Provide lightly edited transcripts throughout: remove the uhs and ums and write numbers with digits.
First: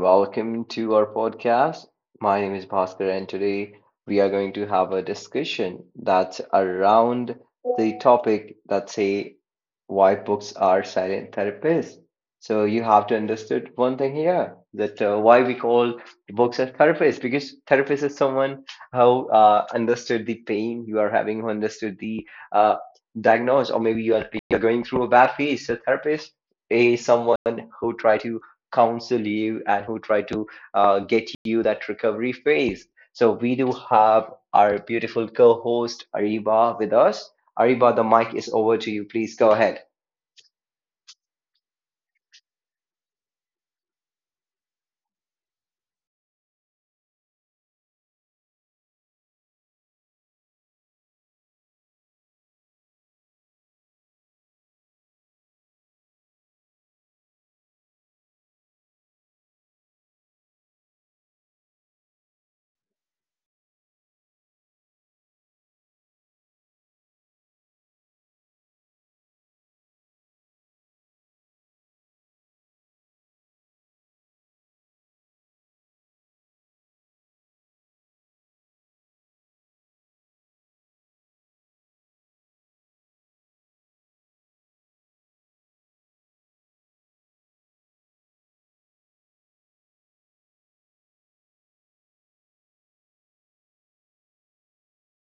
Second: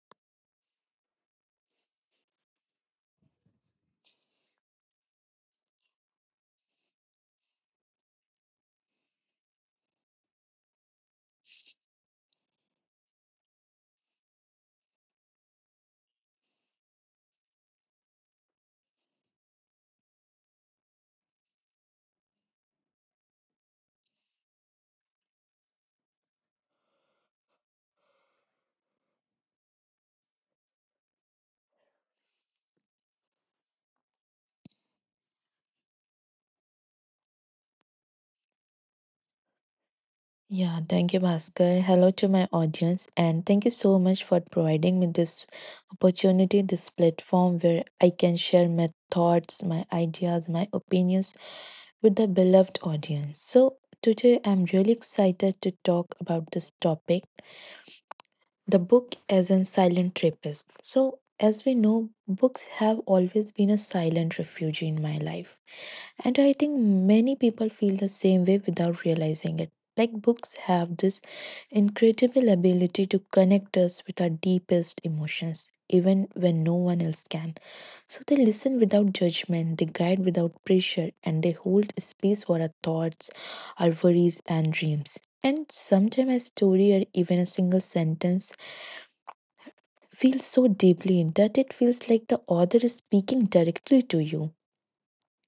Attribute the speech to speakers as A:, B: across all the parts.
A: welcome to our podcast. My name is Bhaskar, and today we are going to have a discussion that's around the topic that say why books are silent therapists. So you have to understood one thing here that why we call books as therapists, because therapist is someone who understood the pain you are having, who understood the diagnose, or maybe you're going through a bad phase. So therapist a someone who try to counsel you and who try to get you that recovery phase. So we do have our beautiful co-host Ariba with us. Ariba, the mic is over to you. Please go ahead.
B: Yeah, thank you, Bhaskar. Hello to my audience, and thank you so much for providing me this opportunity, this platform where I can share my thoughts, my ideas, my opinions with the beloved audience. So, today I'm really excited to talk about this topic the book as a silent rapist. So, as we know, books have always been a silent refuge in my life. And I think many people feel the same way without realizing it. Like books have this incredible ability to connect us with our deepest emotions, even when no one else can. So they listen without judgment, they guide without pressure, and they hold space for our thoughts, our worries, and dreams. And sometimes a story or even a single sentence feels so deeply that it feels like the author is speaking directly to you.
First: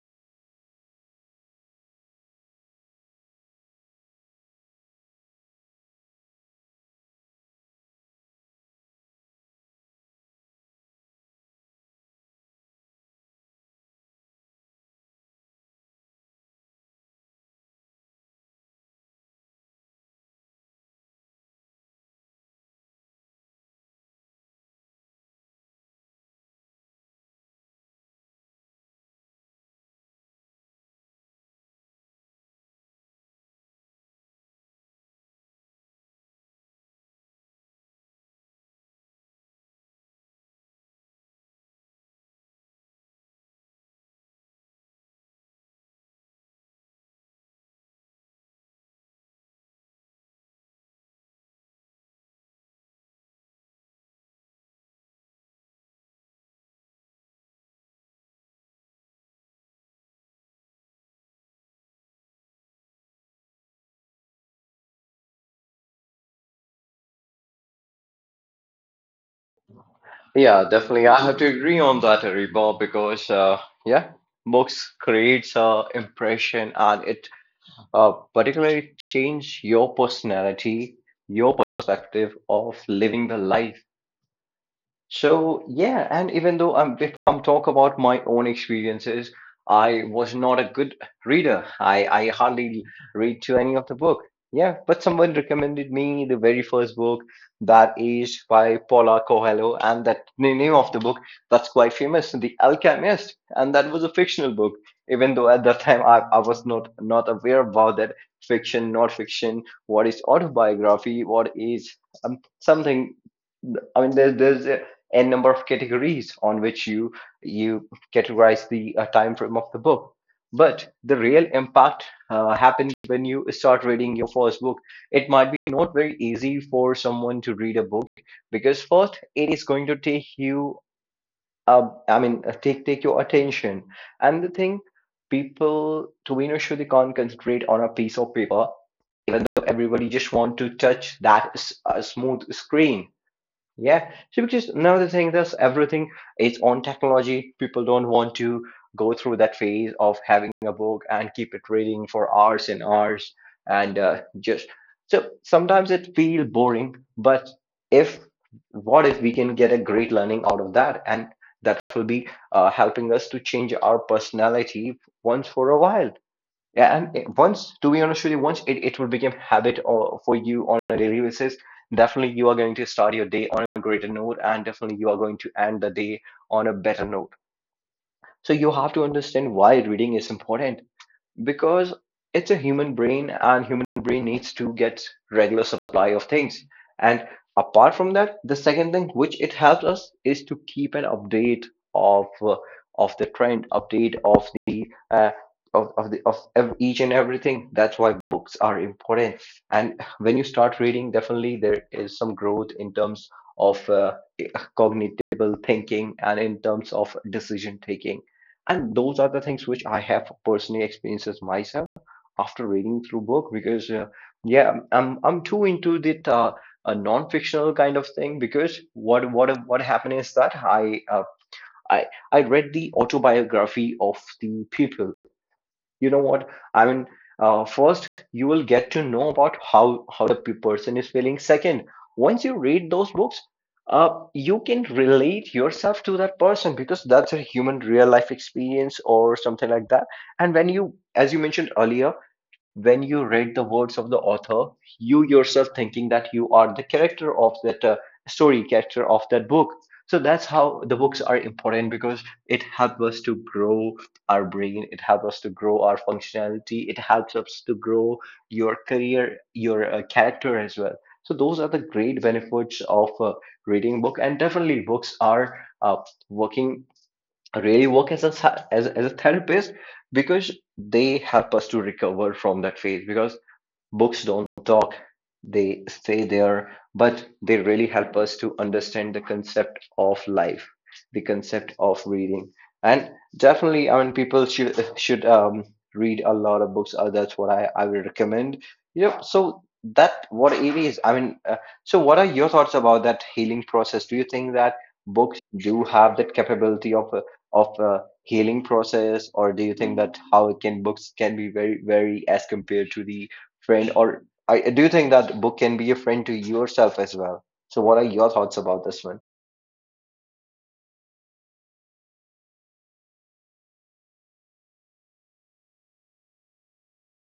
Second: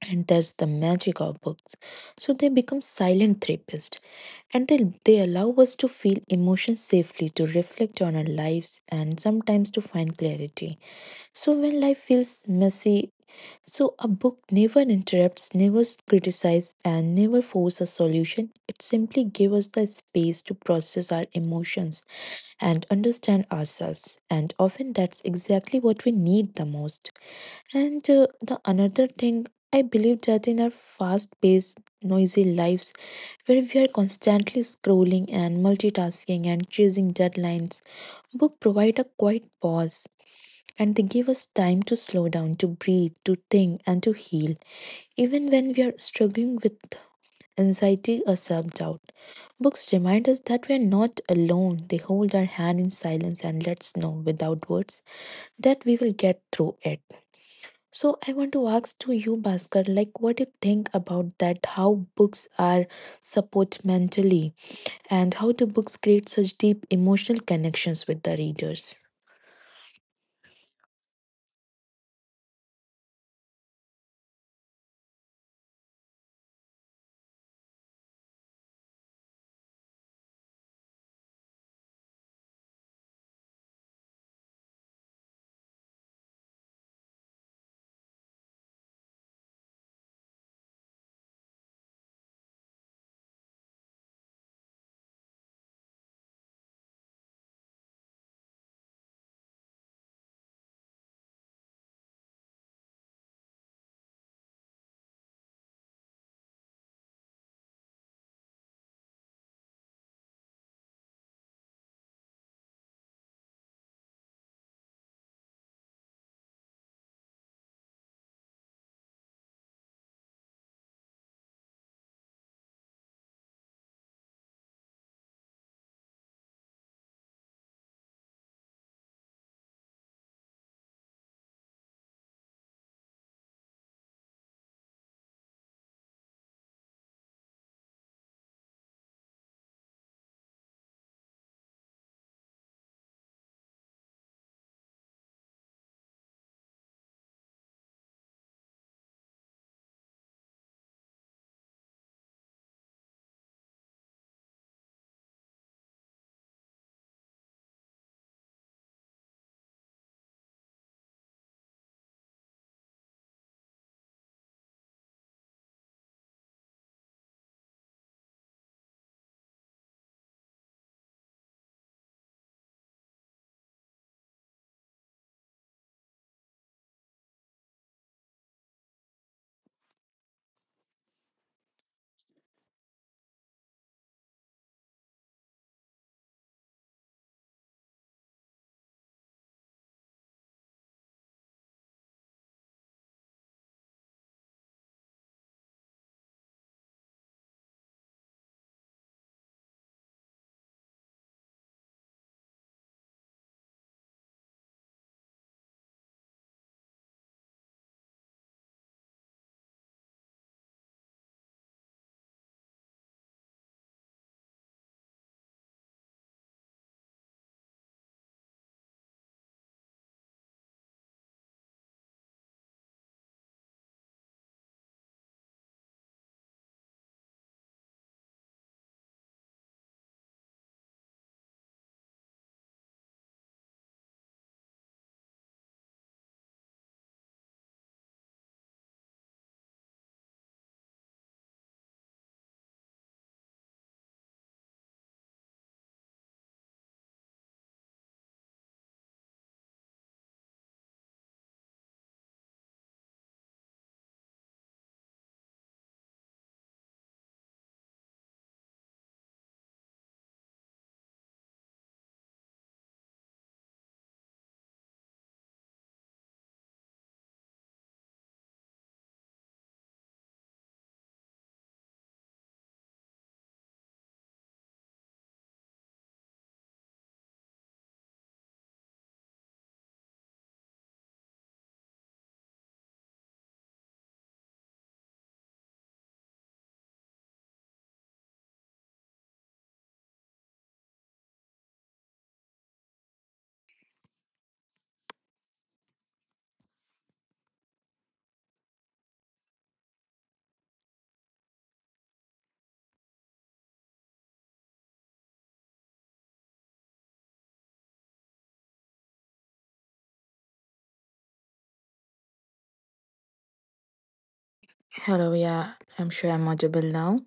B: And that's the magic of books. So they become silent therapists and they allow us to feel emotions safely, to reflect on our lives, and sometimes to find clarity. So when life feels messy, so a book never interrupts, never criticizes, and never forces a solution. It simply gives us the space to process our emotions and understand ourselves, and often that's exactly what we need the most. And the another thing, I believe that in our fast paced noisy lives, where we are constantly scrolling and multitasking and chasing deadlines, book provide a quiet pause, and they give us time to slow down, to breathe, to think, and to heal, even when we are struggling with anxiety or self doubt. Books remind us that we are not alone. They hold our hand in silence and let us know without words that we will get through it. So, I want to ask to you, Bhaskar, like what do you think about that? How books are support mentally, and how do books create such deep emotional connections with the readers?
A: Yeah, definitely. I have to agree on that, Ariba, because yeah, books creates a impression and it particularly change your personality, your perspective of living the life. So yeah, and even though if I'm talk about my own experiences, I was not a good reader. I hardly read to any of the book. Yeah, but someone recommended me the very first book that is by Paula Coelho, and that the name of the book that's quite famous, The Alchemist, and that was a fictional book. Even though at that time I was not aware about that fiction, not fiction, what is autobiography, what is something. I mean, there's n number of categories on which you categorize the time frame of the book, but the real impact happens when you start reading your first book. It might be not very easy for someone to read a book, because first it is going to take you, I mean, take your attention. And the thing, people to be honest, they can't concentrate on a piece of paper, even though everybody just want to touch that smooth screen. Yeah, so because now the thing is, everything is on technology. People don't want to go through that phase of having a book and keep it reading for hours and hours, and just, so sometimes it feel boring. But if what if we can get a great learning out of that, and that will be helping us to change our personality once for a while. Yeah, and once, to be honest with you, once it will become habit or for you on a daily basis, definitely you are going to start your day on a greater note, and definitely you are going to end the day on a better note. So you have to understand why reading is important, because it's a human brain and human brain needs to get regular supply of things. And apart from that, the second thing which it helps us is to keep an update of uh, of the trend, update of the each and everything. That's why books are important. And when you start reading, definitely there is some growth in terms of cognitable thinking and in terms of decision taking, and those are the things which I have personally experiences myself after reading through book. Because yeah, I'm too into the a non-fictional kind of thing, because what happened is that i I read the autobiography of the people. You know what I mean, first you will get to know about how the person is feeling. Second, once you read those books, you can relate yourself to that person, because that's a human real life experience or something like that. And when you, as you mentioned earlier, when you read the words of the author, you yourself thinking that you are the character of that story, character of that book. So that's how the books are important, because it helps us to grow our brain, it helps us to grow our functionality, it helps us to grow your career, your character as well. So those are the great benefits of reading book, and definitely books are uh, working really work as a as a therapist, because they help us to recover from that phase. Because books don't talk, they stay there, but they really help us to understand the concept of life, the concept of reading. And definitely, I mean, people should read a lot of books. That's what I would recommend. Yep. So that what it is. I mean, so what are your thoughts about that healing process? Do you think that books do have that capability of of a healing process, or do you think that how it can books can be very as compared to the friend or I do you think that book can be a friend to yourself as well? So what are your thoughts about this one?
B: Hello, yeah, I'm sure I'm audible now.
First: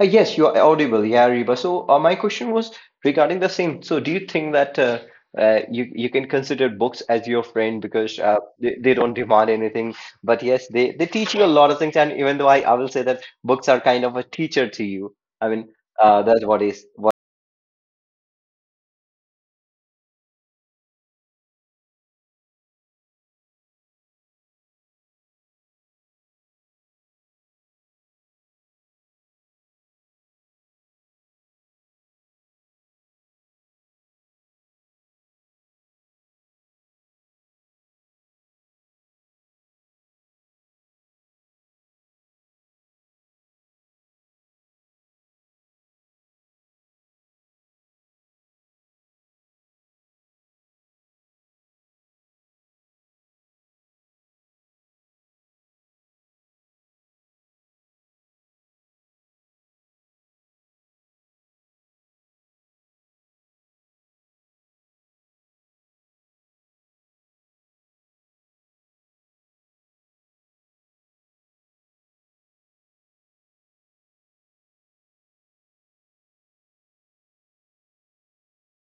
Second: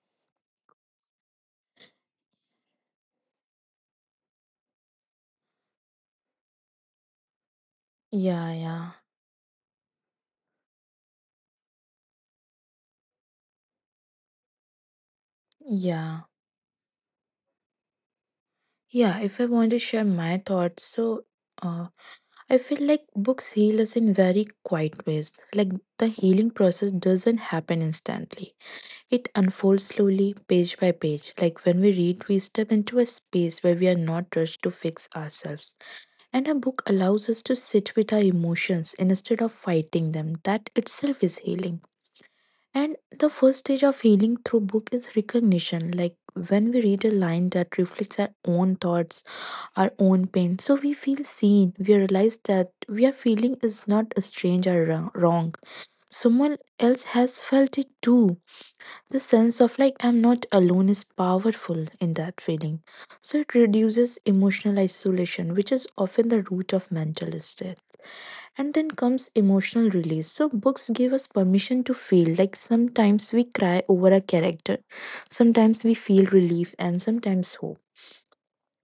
A: Yes, you're audible. Yeah, Reba. So my question was regarding the same. So do you think that you can consider books as your friend, because
B: Yeah, yeah,
A: they don't demand anything, but yes, they teach you a lot of things. And even though I will say that books are kind of a teacher to you. I mean,
B: yeah.
A: that's what is what.
B: Yeah, if I want to share my thoughts, so uh, I feel like books heal us in very quiet ways. Like the healing process doesn't happen instantly, it unfolds slowly, page by page. Like when we read, we step into a space where we are not rushed to fix ourselves. And a book allows us to sit with our emotions instead of fighting them. That itself is healing. And the first stage of healing through book is recognition. Like when we read a line that reflects our own thoughts, our own pain, so we feel seen. We realize that we are feeling is not a strange or wrong. Someone else has felt it too. The sense of like I'm not alone is powerful in that feeling. So it reduces emotional isolation, which is often the root of mental stress. And then comes emotional release. So, books give us permission to feel. Like sometimes we cry over a character, sometimes we feel relief, and sometimes hope.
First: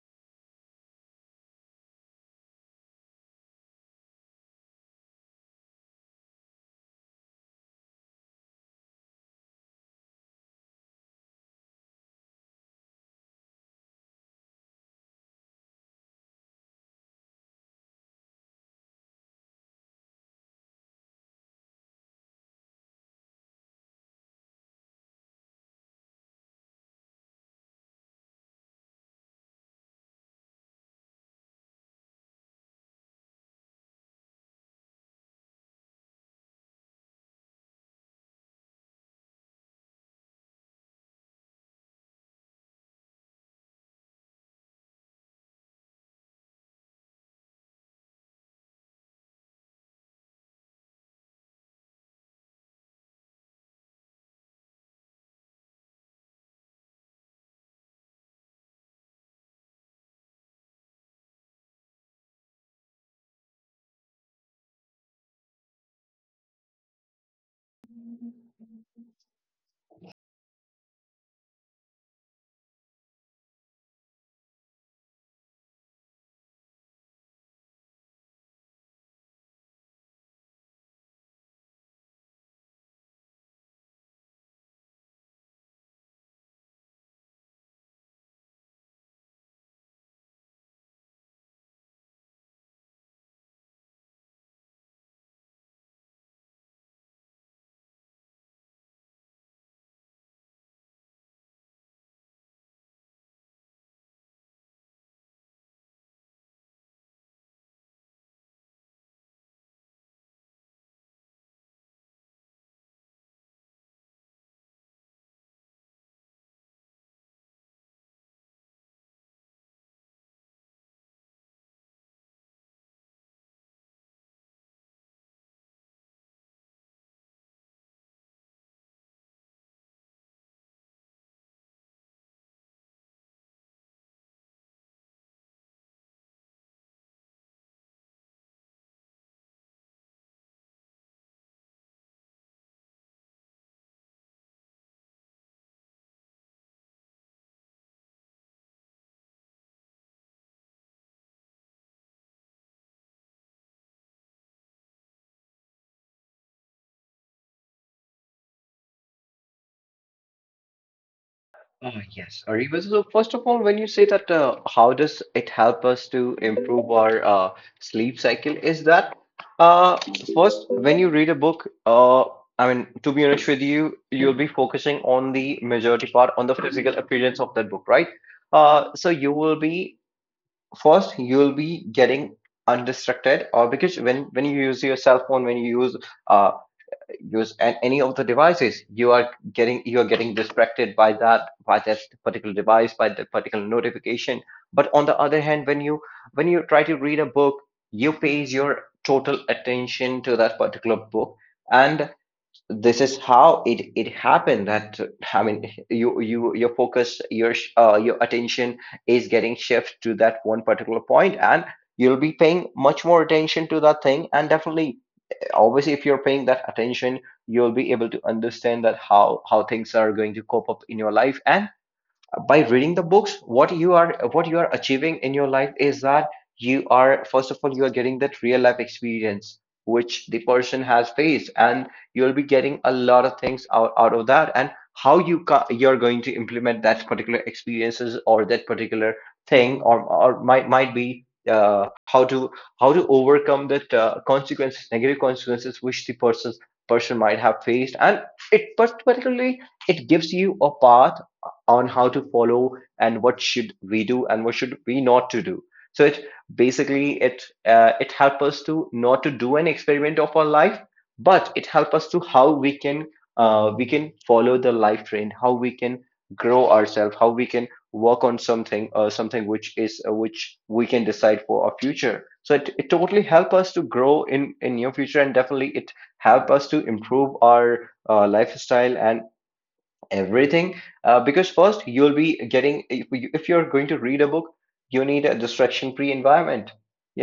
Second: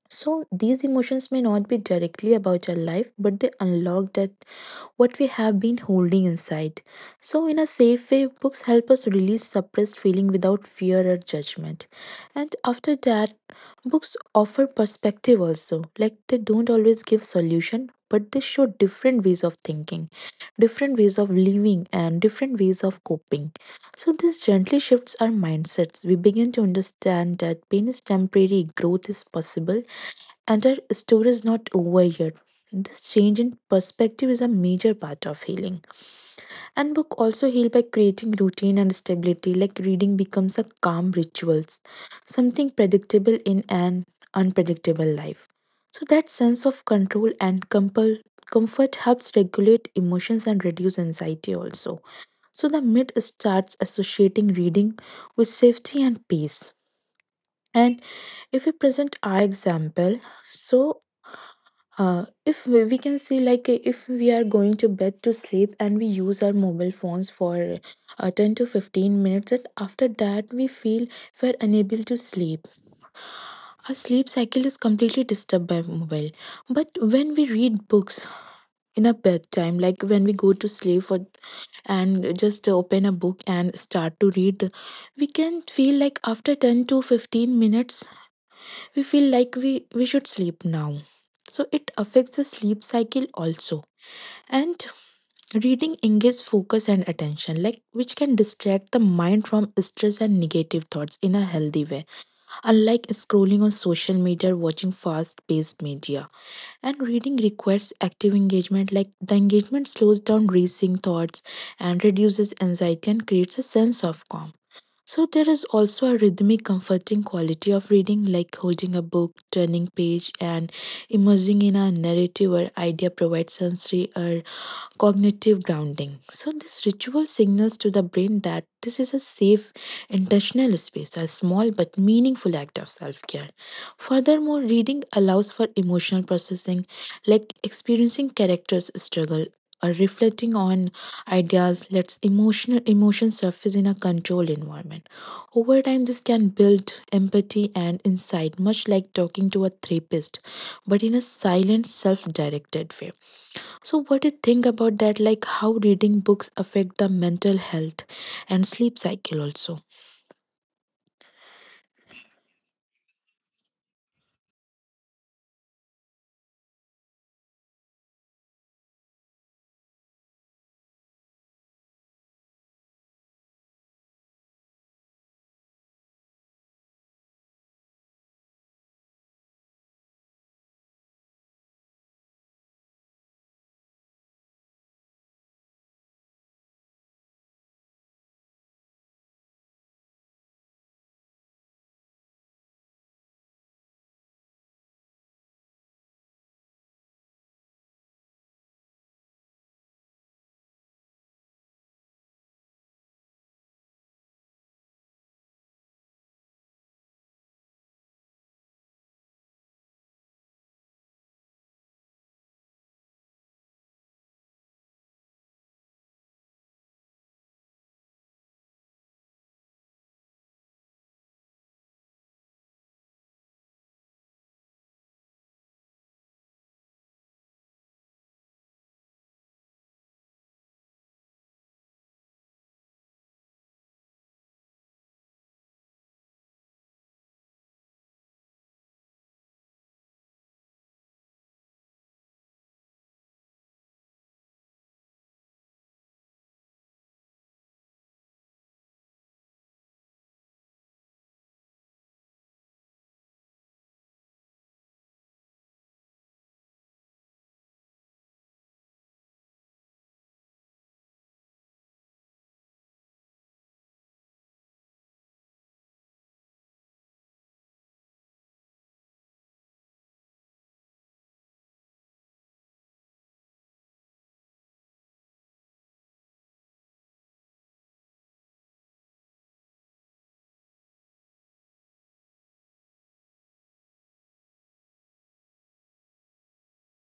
B: So these emotions may not be directly about our life, but they unlock that what we have been holding inside. So in a safe way, books help us release suppressed feeling without fear or judgment. And after that, books offer perspective also. Like they don't always give solution, but they show different ways of thinking, different ways of living, and different ways of coping. So this gently shifts our mindsets. We begin to understand that pain is temporary, growth is possible, and our story is not over yet. This change in perspective is a major part of healing. And book also heal by creating routine and stability, like reading becomes a calm rituals, something predictable in an unpredictable life. So that sense of control and compel comfort helps regulate emotions and reduce anxiety also. So the myth starts associating reading with safety and peace. And if we present our example, so if we we can say, like, if we are going to bed to sleep and we use our mobile phones for 10 to 15 minutes, and after that we feel we're unable to sleep, our sleep cycle is completely disturbed by mobile. But when we read books in a bedtime, like when we go to sleep for and just open a book and start to read, we can feel like after 10 to 15 minutes we feel like we should sleep now. So it affects the sleep cycle also. And reading engages focus and attention, like which can distract the mind from stress and negative thoughts in a healthy way. Unlike scrolling on social media or watching fast-paced media. And reading requires active engagement, like the engagement slows down racing thoughts and reduces anxiety and creates a sense of calm. So there is also a rhythmic comforting quality of reading, like holding a book, turning page, and immersing in a narrative or idea provides sensory or cognitive grounding. So, this ritual signals to the brain that this is a safe, intentional space, a small but meaningful act of self care. Furthermore, reading allows for emotional processing, like experiencing characters' struggle or reflecting on ideas lets emotional emotions surface in a controlled environment. Over time this can build empathy and insight, much like talking to a therapist, but in a silent self-directed way. So, what do you think about that? Like how reading books affect the mental health and sleep cycle also?
A: Yes, Ariba. So first of all, when you say that, how does it help us to improve our sleep cycle? Is that uh, first when you read a book? I mean, to be honest with you, you'll be focusing on the majority part on the physical appearance of that book, right? So you will be first, you'll be getting undistracted, or because when you use your cell phone, when you uh, use any of the devices, you are getting distracted by that particular device, by that particular notification. But on the other hand, when you try to read a book, you pay your total attention to that particular book. And this is how it happened that, I mean, your focus, your attention is getting shift to that one particular point, and you'll be paying much more attention to that thing. And definitely, obviously, if you're paying that attention, you'll be able to understand that how things are going to cope up in your life. And by reading the books, what you are achieving in your life is that you are, first of all, you are getting that real life experience which the person has faced. And you'll be getting a lot of things out of that. And how you you're going to implement that particular experiences, or that particular thing, or might be, how to overcome that consequences negative consequences which the person might have faced. And it particularly, it gives you a path on how to follow and what should we do and what should we not to do. So it basically, it helps us to not to do an experiment of our life, but it helps us to how we can follow the life trend, how we can grow ourselves, how we can work on something, something which is which we can decide for our future. So it totally help us to grow in your future, and definitely it help us to improve our lifestyle and everything. Because first you'll be getting, if you're going to read a book, you need a distraction free environment.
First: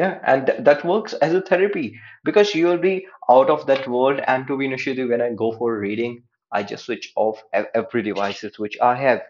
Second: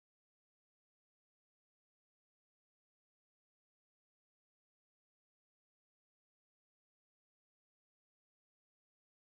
A: Yeah, and that works as a therapy, because you'll be out of that world. And to be honest with you, when I go for reading, I just switch off every devices which I have.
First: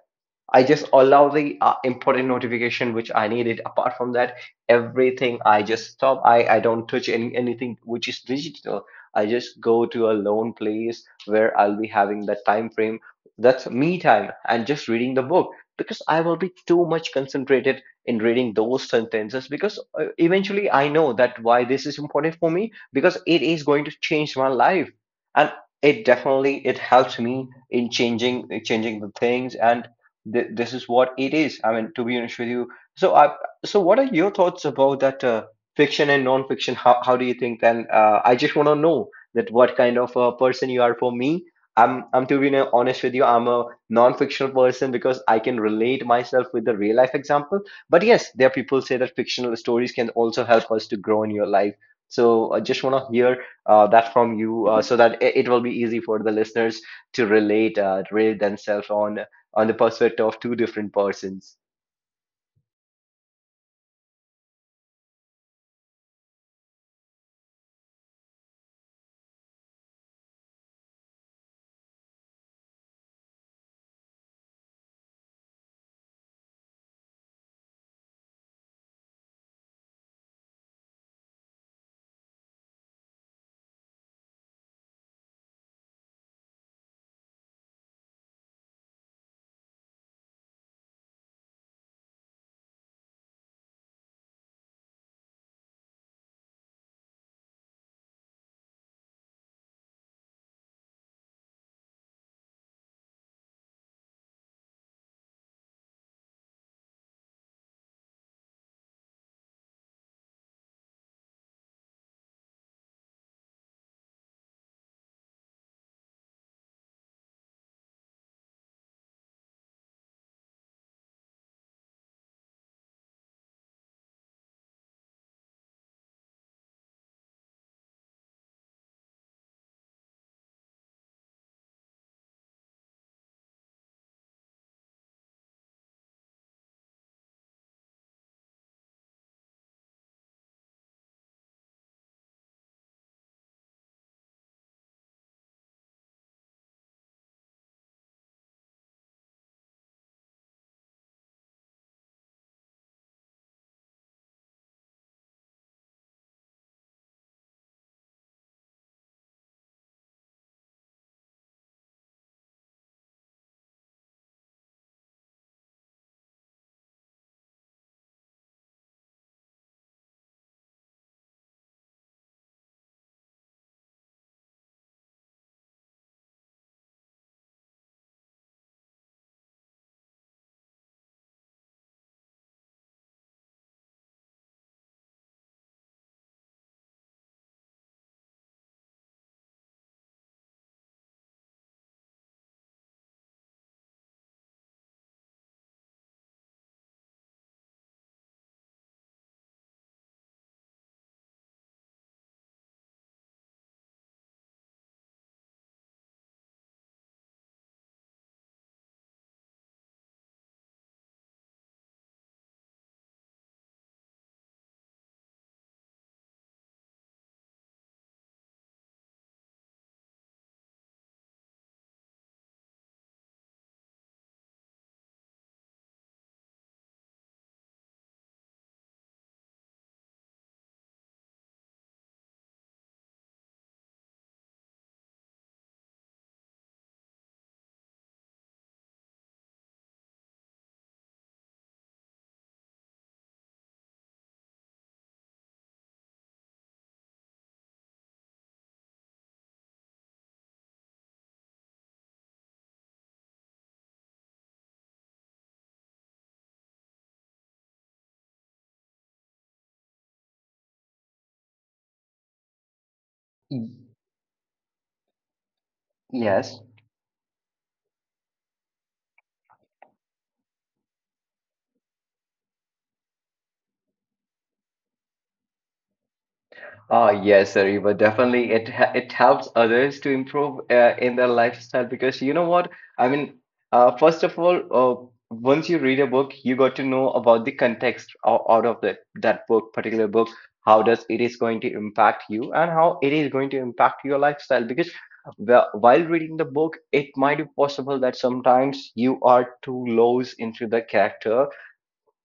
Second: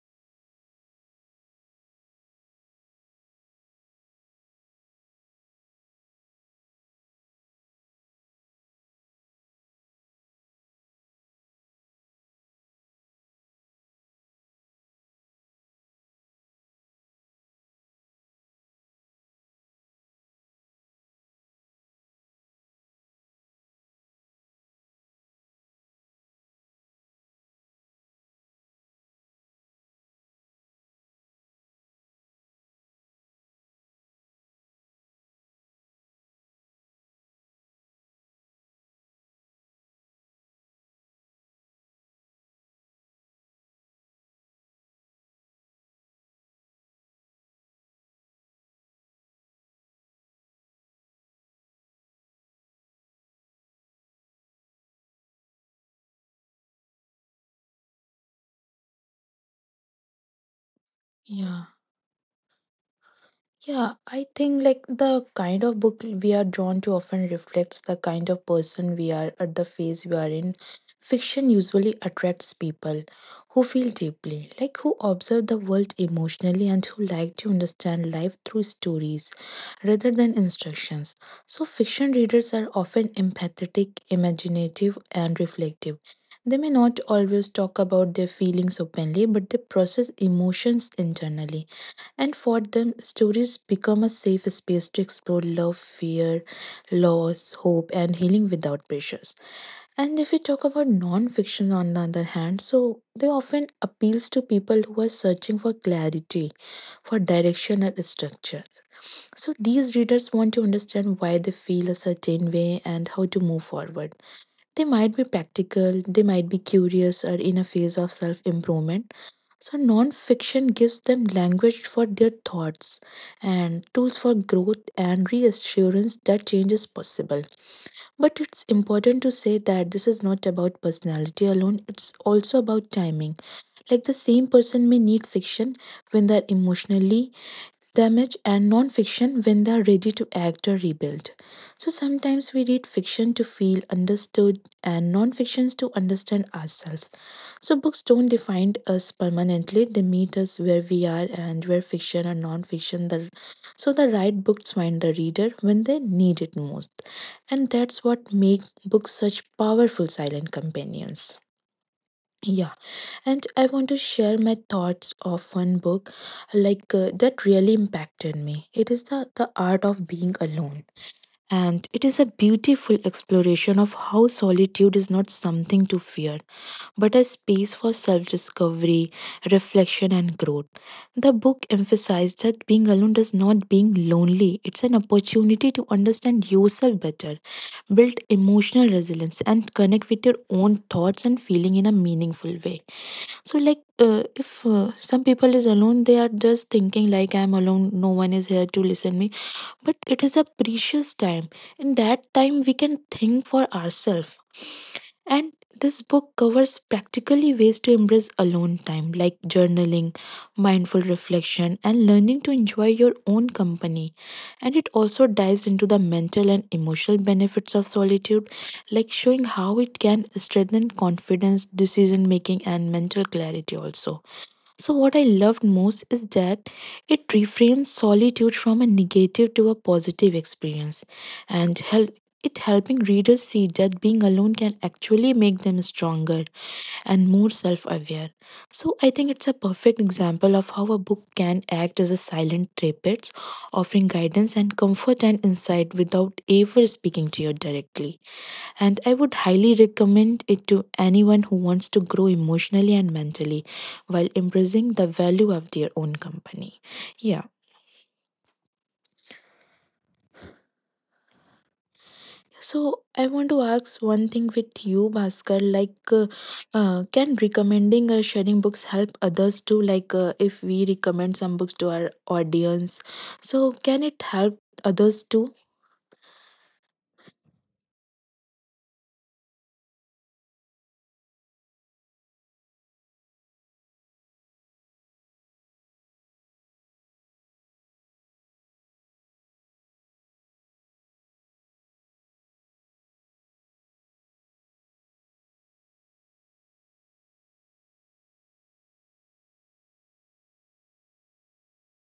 A: I just allow the important notification which I need it. Apart from that, everything I just stop. I don't touch anything which is digital. I just go to a lone place where I'll be having that time frame. That's me time, and just reading the book, because I will be too much concentrated in reading those sentences. Because eventually I know that why this is important for me, because it is going to change my life. And it definitely it helps me in changing the things. And this is what it is. I mean, to be honest with you. So, so what are your thoughts about that fiction and non-fiction? How do you think? Then I just want to know that what kind of a person you are. For me, I'm to be honest with you, I'm a non-fictional person, because I can relate myself with the real life example. But yes, there are people say that fictional stories can also help us to grow in your life. So I just want to hear that from you so that it will be easy for the listeners to relate relate themselves on the perspective of two different persons.
B: Yeah. Yeah, I think like the kind of book we are drawn to often reflects the kind of person we are at the phase we are in. Fiction usually attracts people who feel deeply, like who observe the world emotionally and who like to understand life through stories rather than instructions. So, fiction readers are often empathetic, imaginative, and reflective. They may not always talk about their feelings openly, but they process emotions internally, and for them, stories become a safe space to explore love, fear, loss, hope, and healing without pressures. And if we talk about non-fiction on the other hand, so they often appeals to people who are searching for clarity, for direction and structure. So these readers want to understand why they feel a certain way and how to move forward. They might be practical, they might be curious or in a phase of self improvement. So, non fiction gives them language for their thoughts and tools for growth and reassurance that change is possible. But it's important to say that this is not about personality alone, it's also about timing. Like the same person may need fiction when they're emotionally damage, and non-fiction when they are ready to act or rebuild. So sometimes we read fiction to feel understood and non-fictions to understand ourselves. So books don't define us permanently, they meet us where we are, and where fiction or non-fiction the, so the right books find the reader when they need it most, and that's what make books such powerful silent companions. Yeah, and I want to share my thoughts of one book, like that really impacted me. It is the art of being alone, and it is a beautiful exploration of how solitude is not something to fear, but a space for self discovery, reflection, and growth. The book emphasized that being alone does not being lonely, it's an opportunity to understand yourself better, build emotional resilience, and connect with your own thoughts and feeling in a meaningful way. So like, if some people is alone, they are just thinking like I'm alone, no one is here to listen me. But it is a precious time, in that time we can think for ourselves. And this book covers practically ways to embrace alone time, like journaling, mindful reflection, and learning to enjoy your own company. And it also dives into the mental and emotional benefits of solitude, like showing how it can strengthen confidence, decision making, and mental clarity also. So, what I loved most is that it reframes solitude from a negative to a positive experience, and it helping readers see that being alone can actually make them stronger and more self aware. So, I think it's a perfect example of how a book can act as a silent therapist, offering guidance and comfort and insight without ever speaking to you directly, and I would highly recommend it to anyone who wants to grow emotionally and mentally while embracing the value of their own company. Yeah. So I want to
A: Y-
B: ask one thing with you, Bhaskar. Like,
A: Yes.
B: can recommending or sharing books help others too? Like, if we recommend some books to our audience, so can it help others too?
A: Ah, yes, Ariba, definitely. It helps others to improve in their lifestyle because you know what? I mean, First of all, once you read a book, you got to know about the context out of that book, particular book. How does it is going to impact you, and how it is going to impact your lifestyle? Because while reading the book, it might be possible that sometimes you are too lost into the character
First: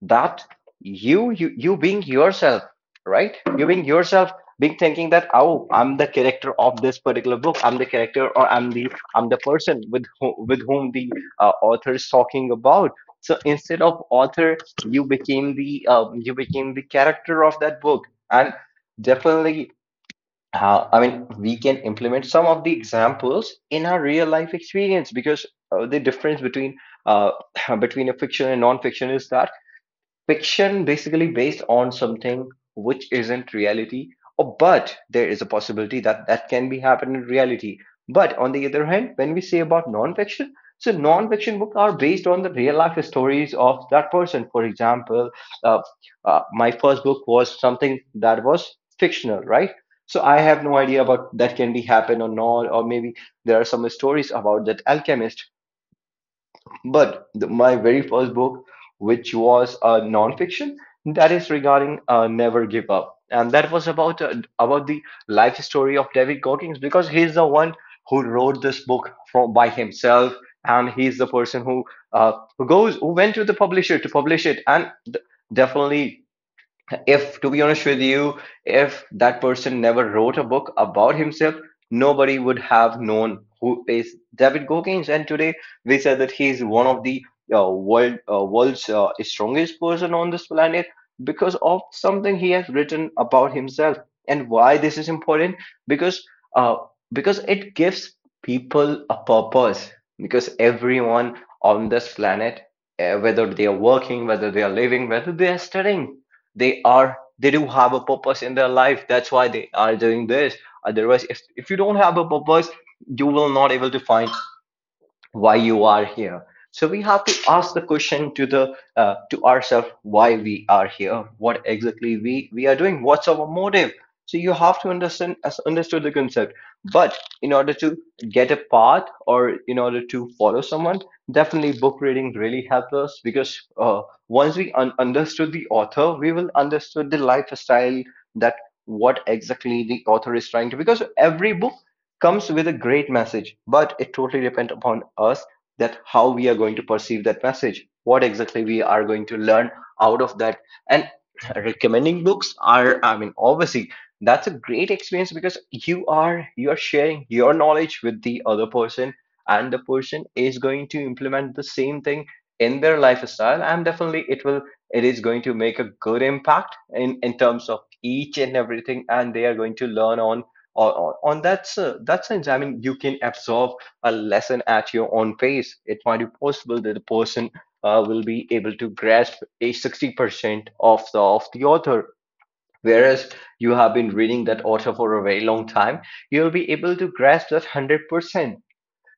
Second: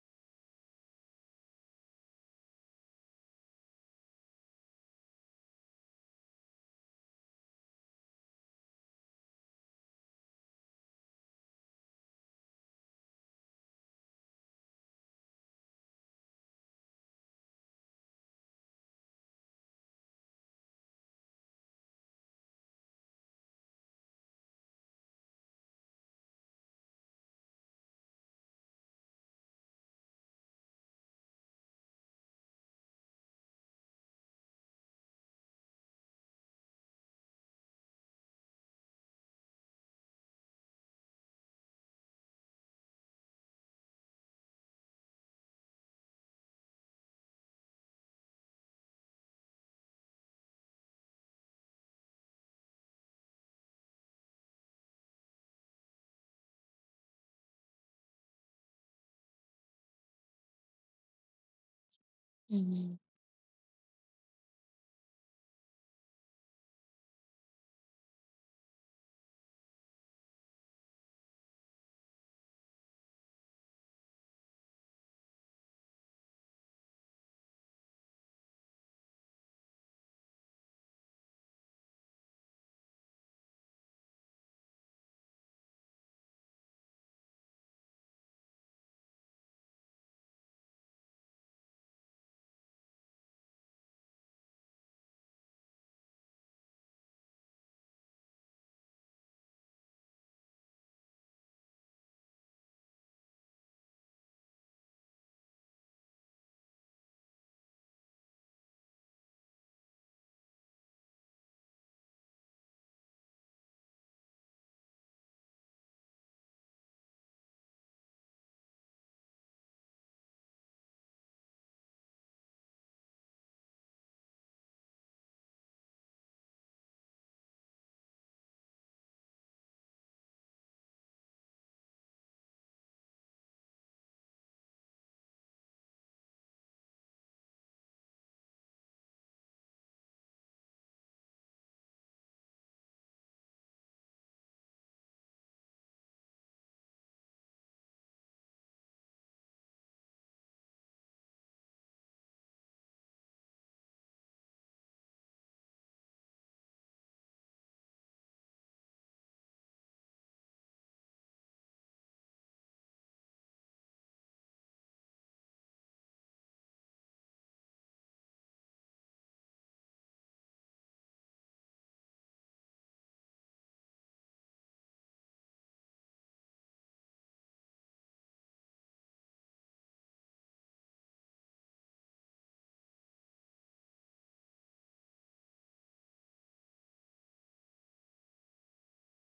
A: that you being yourself, right, you being yourself, being thinking that, oh, I'm the character of this particular book, I'm the character, or I'm the, I'm the person with whom the author is talking about. So instead of author, you became the character of that book. And definitely, we can implement some of the examples in our real life experience. Because the difference between uh, between a fiction and non-fiction is that fiction basically based on something which isn't reality, or but there is a possibility that that can be happen in reality. But on the other hand, when we say about non-fiction, so non-fiction books are based on the real life stories of that person. For example, uh, my first book was something that was fictional, right? So I have no idea about that can be happen or not, or maybe there are some stories about that alchemist. But the, my very first book, which was a nonfiction, that is regarding Never Give Up, and that was about the life story of David Goggins, because he's the one who wrote this book from by himself, and he's the person who goes who went to the publisher to publish it, and definitely, if to be honest with you, if that person never wrote a book about himself, nobody would have known who is David Goggins. And today we said that he is one of the world's strongest person on this planet because of something he has written about himself. And why this is important? Because uh, because it gives people a purpose. Because everyone on this planet, whether they are working, whether they are living, whether they are studying, they do have a purpose in their life. That's why they are doing this. Otherwise, if you don't have a purpose, you will not able to find why you are here. So we have to ask the question to the to ourselves, why we are here, what exactly we are doing, what's our motive. So you have to understand, as understood the concept. But in order to get a path, or in order to follow someone, definitely book reading really helps us. Because once we understood the author, we will understood the lifestyle, that what exactly the author is trying to. Because every book comes with a great message, but it totally depends upon us that how we are going to perceive that message, what exactly we are going to learn out of that. And recommending books are, I mean, obviously that's a great experience, because you are sharing your knowledge with the other person, and the person is going to implement the same thing in their lifestyle. And definitely it will, it is going to make a good impact in terms of each and everything, and they are going to learn on, or on that that sense. I mean, you can absorb a lesson at your own pace. It might be possible that the person will be able to grasp a 60% of the author, whereas you have been reading that author for a very long time, you'll be able to grasp that 100%.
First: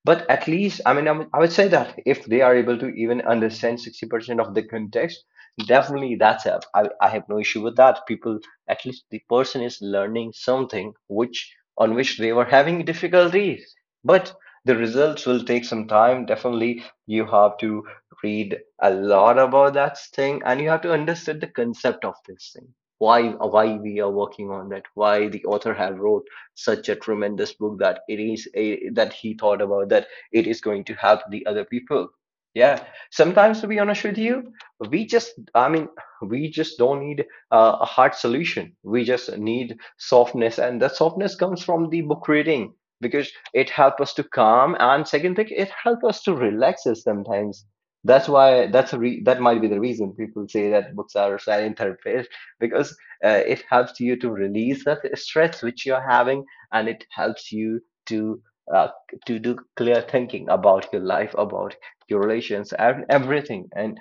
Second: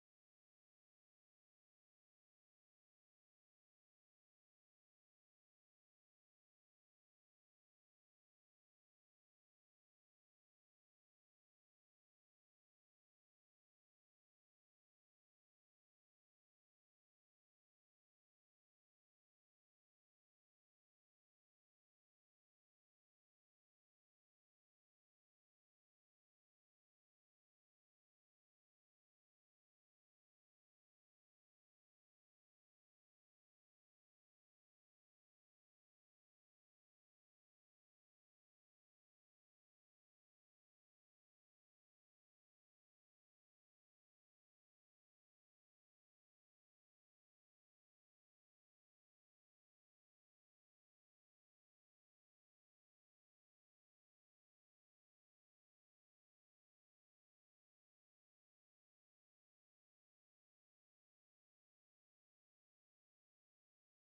A: But at least, I mean, I would say that if they are able to even understand 60% of the context, definitely that's up. I have no issue with that people. At least the person is learning something which, on which they were having difficulties. But the results will take some time. Definitely you have to read a lot about that thing, and you have to understand the concept of this thing. why why we are working on that, why the author have wrote such a tremendous book, that it is a, that he thought about that it is going to help the other people. Yeah, sometimes, to be honest with you, we just i mean we just don't need a hard solution, we just need softness, and that softness comes from the book reading. Because it helps us to calm, and second thing, it helps us to relax us sometimes. That's why, that might be the reason people say that books are a silent therapist. Because it helps you to release that stress which you're having, and it helps you to uh, to do clear thinking about your life, about your relations, and everything. And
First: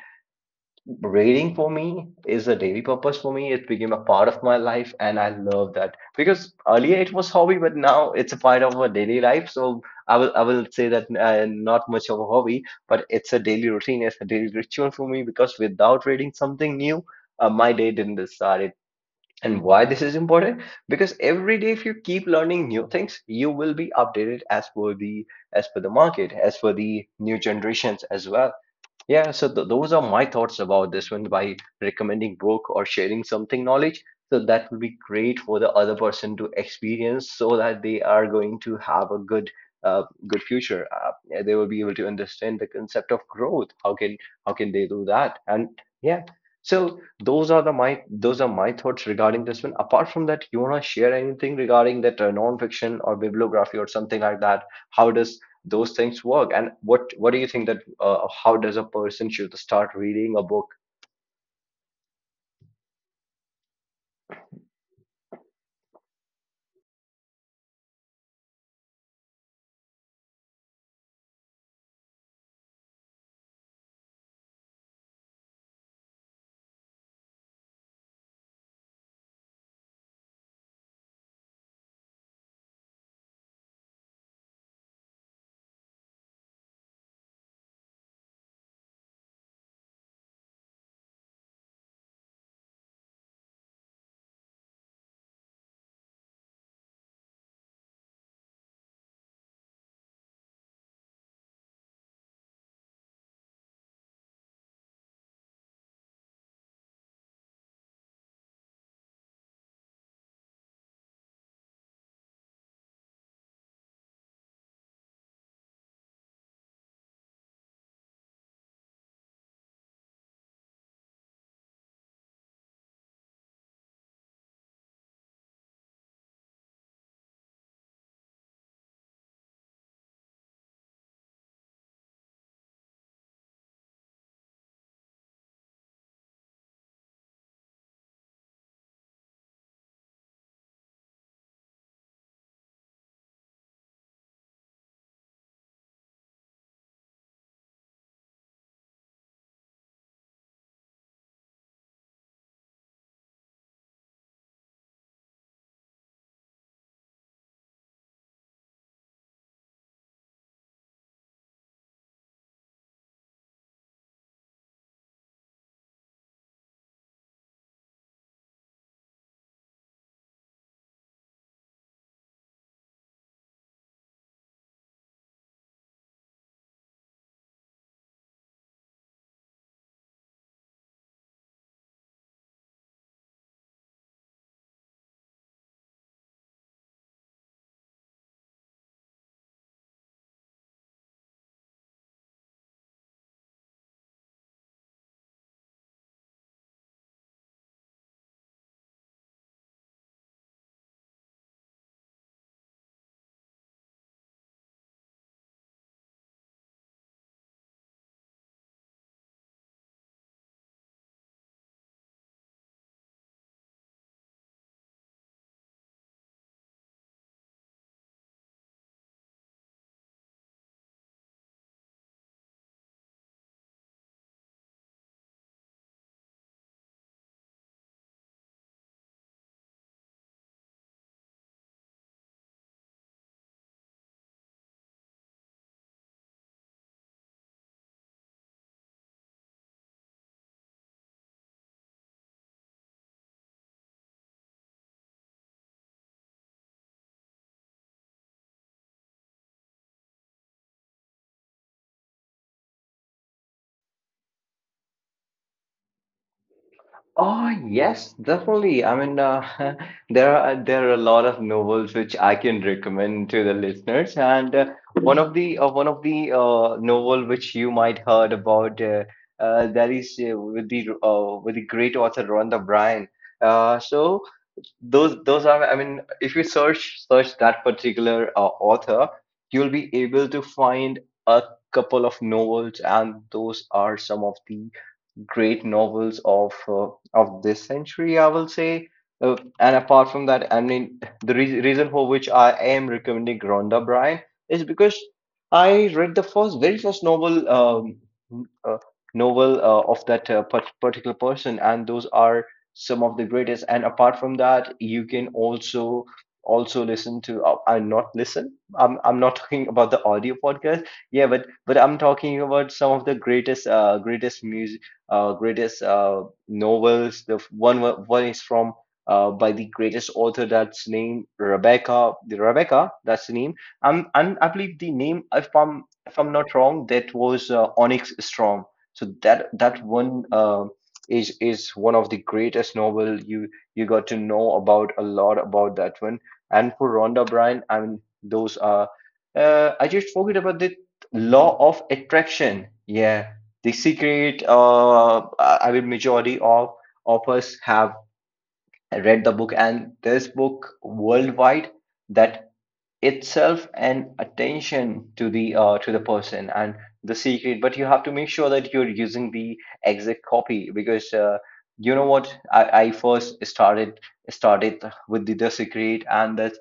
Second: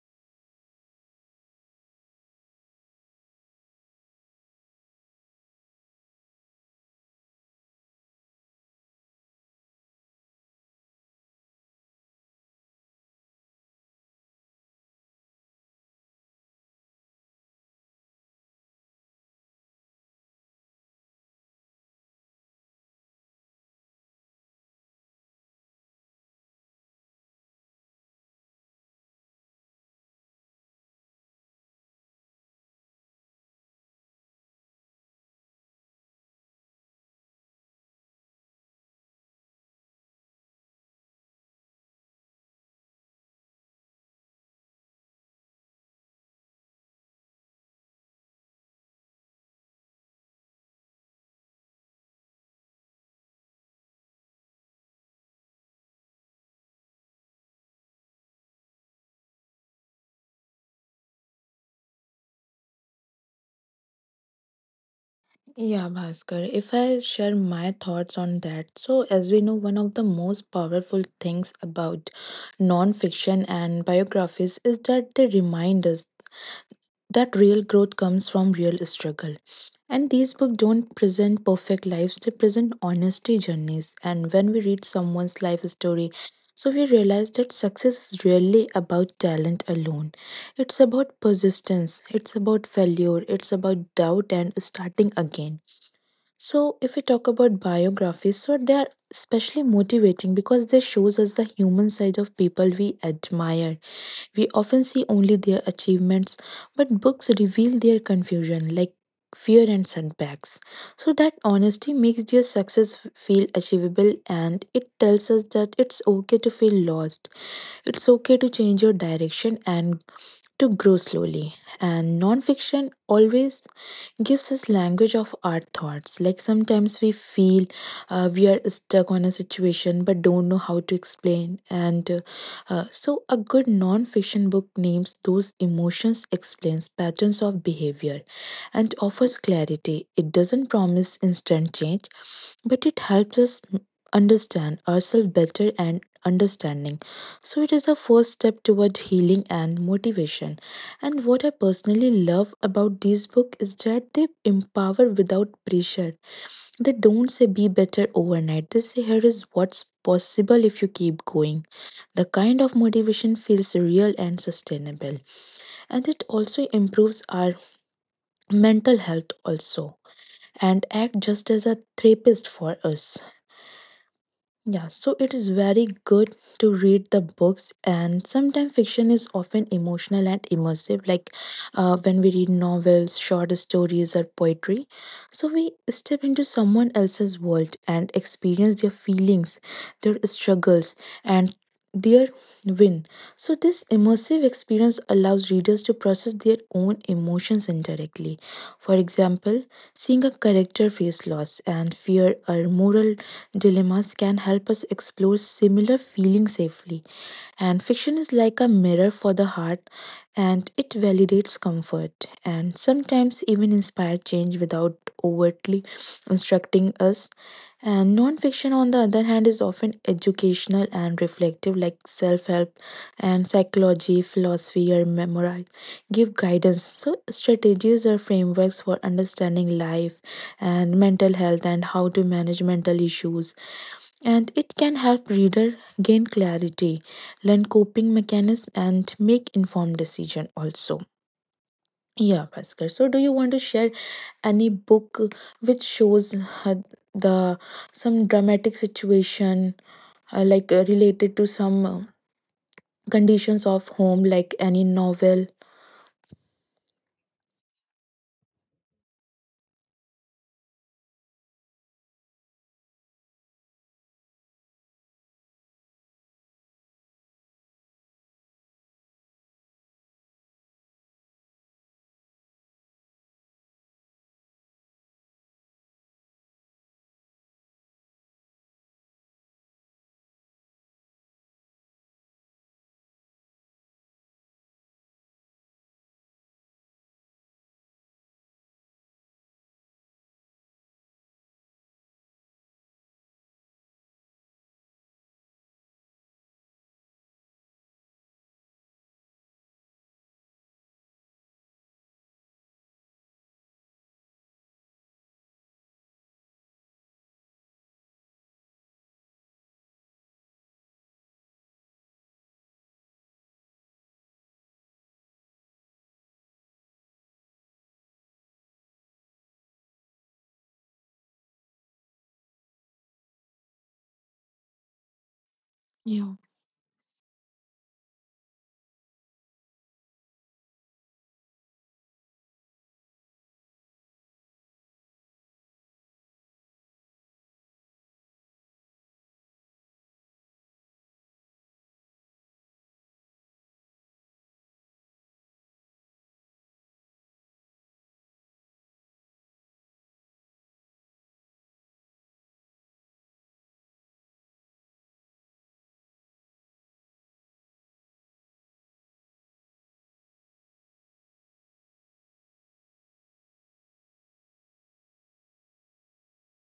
A: reading for me is a daily purpose for me. It became a part of my life, and I love that, because earlier it was hobby, but now it's a part of our daily life. So I will say that not much of a hobby, but it's a daily routine, it's a daily ritual for me, because without reading something new, my day didn't start. And why this is important? Because every day, if you keep learning new things, you will be updated as per the, as per the market, as per the new generations as well. Yeah, so those are my thoughts about this one, by recommending book or sharing something knowledge. So that will be great for the other person to experience, so that they are going to have a good uh, good future. Yeah, they will be able to understand the concept of growth. How can, how can they do that? And yeah, so those are the my those are my thoughts regarding this one. Apart from that, you wanna share anything regarding that nonfiction or bibliography or something like that? How does those things work, and what do you think that how does a person should start reading a book?
B: Yeah, Bhaskar, if I share my thoughts on that, so as we know, one of the most powerful things about non-fiction and biographies is that they remind us that real growth comes from real struggle. And these books don't present perfect lives, they present honesty journeys. And when we read someone's life story, so we realize that success is really about talent alone. It's about persistence, it's about failure, it's about doubt and starting again. So if we talk about biographies, so they are especially motivating because they shows us the human side of people we admire. We often see only their achievements, but books reveal their confusion, like fear and setbacks. So that honesty makes their success feel achievable and it tells us that it's okay to feel lost. It's okay to change your direction and to grow slowly. And non-fiction always gives us language of our thoughts like sometimes we feel we are stuck on a situation but don't know how to explain and so a good non-fiction book names those emotions, explains patterns of behavior and offers clarity. It doesn't promise instant change but it helps us understand ourselves better, and understanding. So it is the first step toward healing and motivation. And what I personally love about these books is that they empower without pressure. They don't say be better overnight. They say here is what's possible if you keep going. The kind of motivation feels real and sustainable. And it also improves our mental health also and act just as a therapist for us. Yeah, so it is very good to read the books, and sometimes fiction is often emotional and immersive, like when we read novels, short stories, or poetry. So we step into someone else's world and experience their feelings, their struggles, and their win. So this immersive experience allows readers to process their own emotions indirectly. For example, seeing a character face loss and fear or moral dilemmas can help us explore similar feelings safely. And fiction is like a mirror for the heart and it validates comfort and sometimes even inspire change without overtly instructing us. And non-fiction, on the other hand, is often educational and reflective, like self-help and psychology, philosophy, or memoir give guidance. So strategies or frameworks for understanding life and mental health and how to manage mental issues. And it can help reader gain clarity, learn coping mechanism and make informed decision also. Yeah, Bhaskar, so do you want to share any book which shows uh, the some dramatic situation, like related to some conditions of home, like any novel?
A: Oh yes, definitely. I mean, there are a lot of novels which I can recommend to the listeners. And one of the novel which you might heard about that is with the great author Rhonda Bryan. So those are, I mean, if you search that particular author, you'll be able to find a couple of novels, and those are some of the great novels of this century, I will say. And apart from that, I mean, the reason for which I am recommending Rhonda Bryan is because I read the first, very first novel, uh, novel of that particular person, and those are some of the greatest. And apart from that, you can also also listen to. I not listen. I'm not talking about the audio podcast. Yeah, but I'm talking about some of the greatest greatest music greatest novels. The one is from by the greatest author that's named Rebecca. The Rebecca, that's the name. And I believe the name, if I'm if
B: Yeah.
A: I'm not wrong, that was Onyx Storm. So that that one is one of the greatest novel. You got to know about a lot about that one. And for Rhonda Bryan, I mean those are. I just forget about the law of attraction. Yeah. The secret, I mean majority of us have read the book, and this book worldwide that itself an attention to the person and the secret. But you have to make sure that you're using the exact copy because you know what, I first started with the secret, and the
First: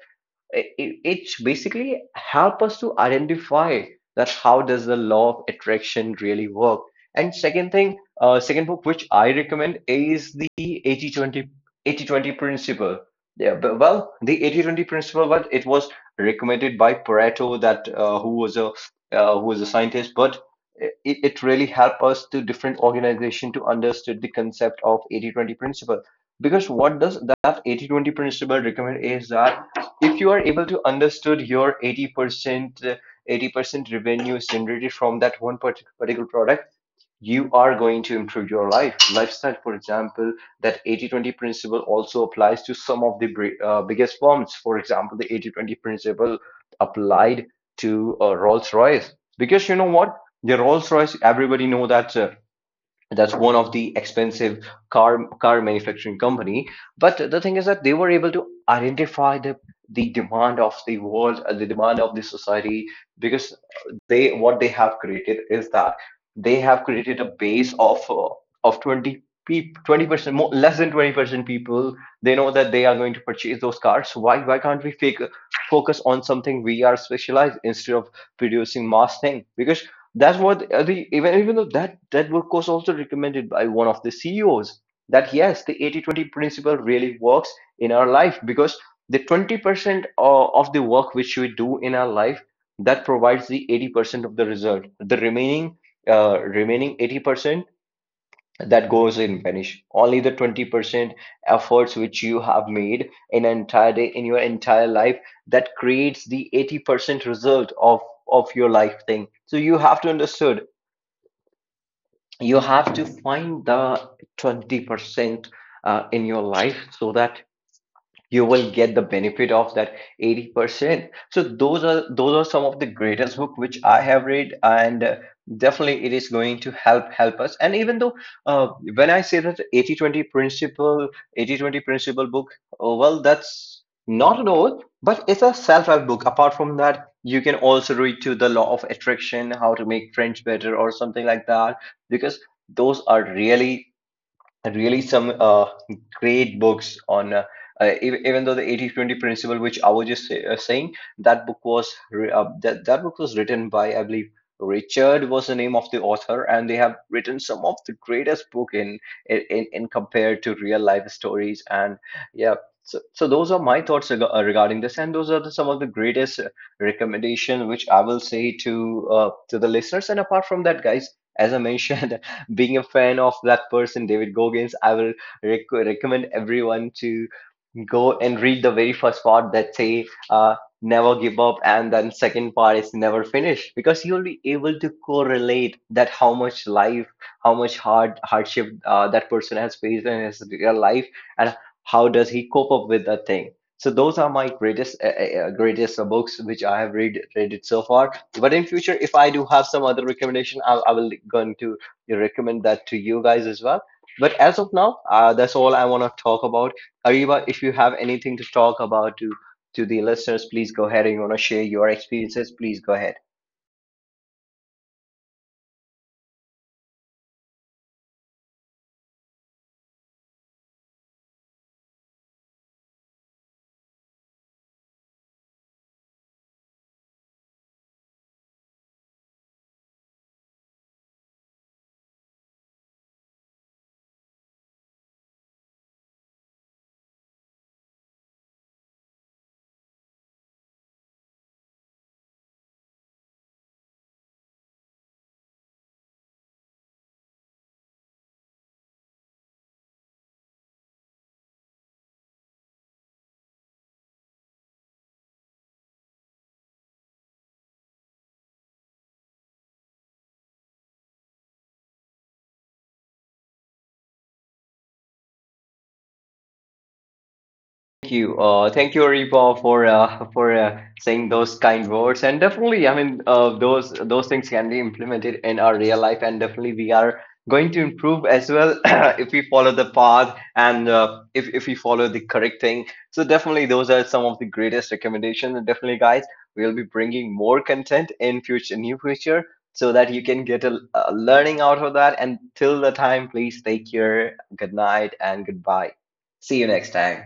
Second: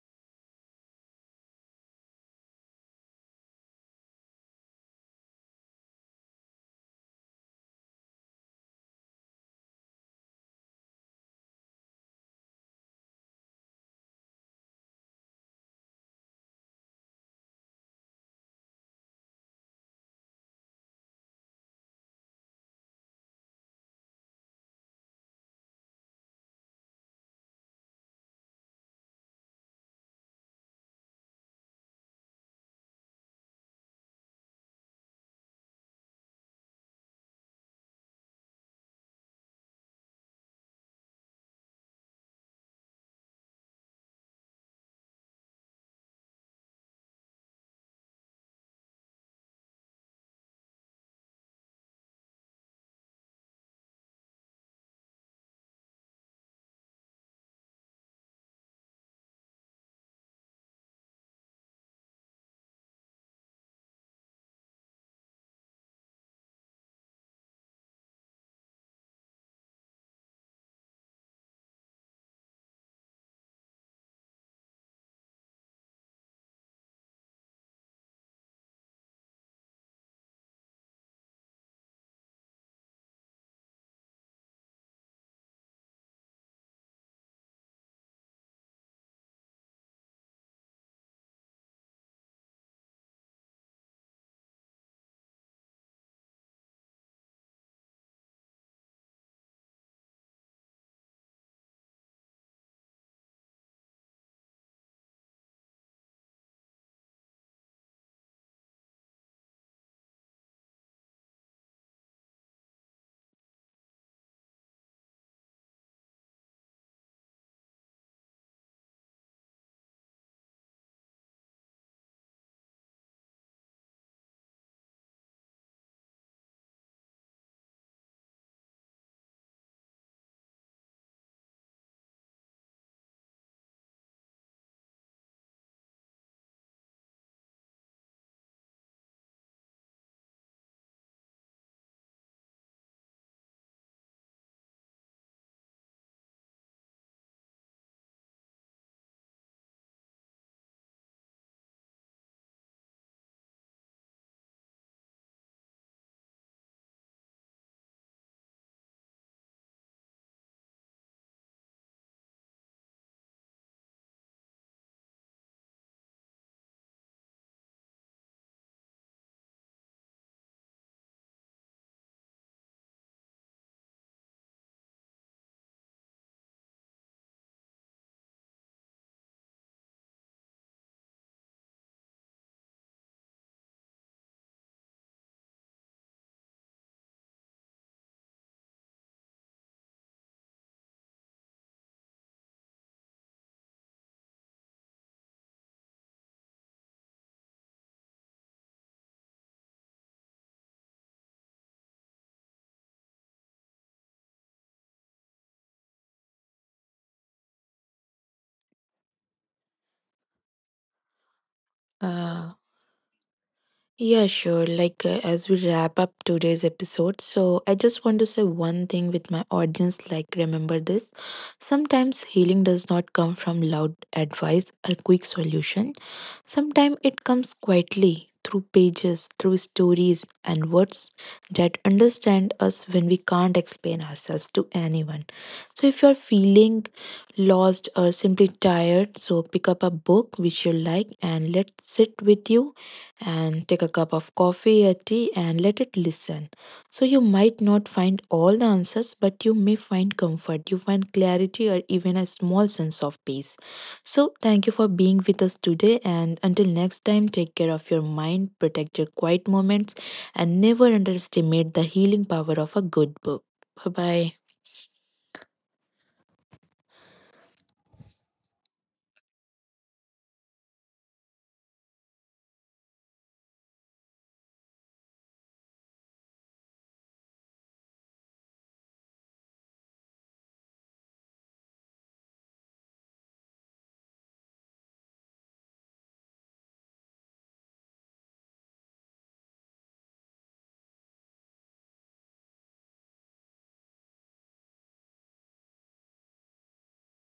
A: it's basically help us to identify that how does the law of attraction really work. And second thing, second book which I recommend is the 80-20 80-20 principle. Yeah, but, well, the 80-20 principle, but it was recommended by Pareto, that who was a scientist. But it really helped us to different organization to understand the concept of 80-20 principle. Because what does that 80-20 principle recommend is that if you are able to understood your 80%, 80% revenue is generated from that one particular product, you are going to improve your lifestyle, for example. That 80-20 principle also applies to some of the biggest firms. For example, the 80-20 principle applied to Rolls Royce, because you know what, the Rolls Royce, everybody know that that's one of the expensive car manufacturing company. But the thing is that they were able to identify the demand of the world, the demand of the society, because they, what they have created is that they have created a base of 20 people, 20%, more less than 20% people, they know that they are going to purchase those cars. So why can't we focus on something we are specialized, instead of producing mass thing? Because that's what, the even though that book was also recommended by one of the CEOs, that yes, the 80-20 principle really works in our life. Because the 20% of the work which we do in our life, that provides the 80% of the result. The remaining remaining 80%, that goes in vanish. Only the 20% efforts which you have made in an entire day in your entire life, that creates the 80% result of your life thing. So you have to understood. You have to find the 20% in your life, so that you will get the benefit of that 80%. So those are some of the greatest book which I have read. And definitely it is going to help us. And even though uh, when I say that 80-20 principle, 80-20 principle book, oh well, that's not an oath, but it's a self-help book. Apart from that, you can also read to the law of attraction, how to make friends better, or something like that. Because those are really really some great books on even though the 80-20 principle, which I was just saying, that book was that, that book was written by, I believe, Richard was the name of the author. And they have written some of the greatest book in compared to real life stories. And yeah, so those are my thoughts regarding this. And those are some of the greatest recommendation which I will say to the listeners. And apart from that, guys, as I mentioned, being a fan of that person, David Goggins, I will recommend everyone to go and read the very first part that say never give up, and then second part is never finish. Because you'll be able to correlate that how much life, how much hardship that person has faced in his real life, and how does he cope up with that thing. So those are my greatest greatest books which I have read it so far. But in future, if I do have some other recommendation, I will going to recommend that to you guys as well. But as of now, that's all I want to talk about. Ariba, if you have anything to talk about to the listeners, please go ahead. And you want to share your
B: Uh,
A: experiences, please go ahead.
B: yeah, sure. Like, as we wrap up today's episode, so I just want to say one thing with my audience. Like, remember this, sometimes healing does not come from loud advice or quick solution. Sometimes it comes quietly through pages, through stories and words that understand us when we can't explain ourselves to anyone. So if you're feeling lost or simply tired, so pick up a book which you like and let sit with you and take a cup of coffee or tea and let it listen. So you might not find all the answers, but you may find comfort, you find clarity or even a small sense of peace. So, thank you for being with us today. And until next time, take care of your mind, protect your quiet moments, and never underestimate the healing power of a good book. Bye bye.
A: Thank you. Thank you, Reepa, for saying those kind words. And definitely, I mean, those things can be implemented in our real life, and definitely we are going to improve as well if we follow the path, and if we follow the correct thing. So definitely, those are some of the greatest recommendations. And definitely, guys, we'll be bringing more content in future, new future, so that you can get a learning out of that. And till the time, please take care. Good night and goodbye. See you next time.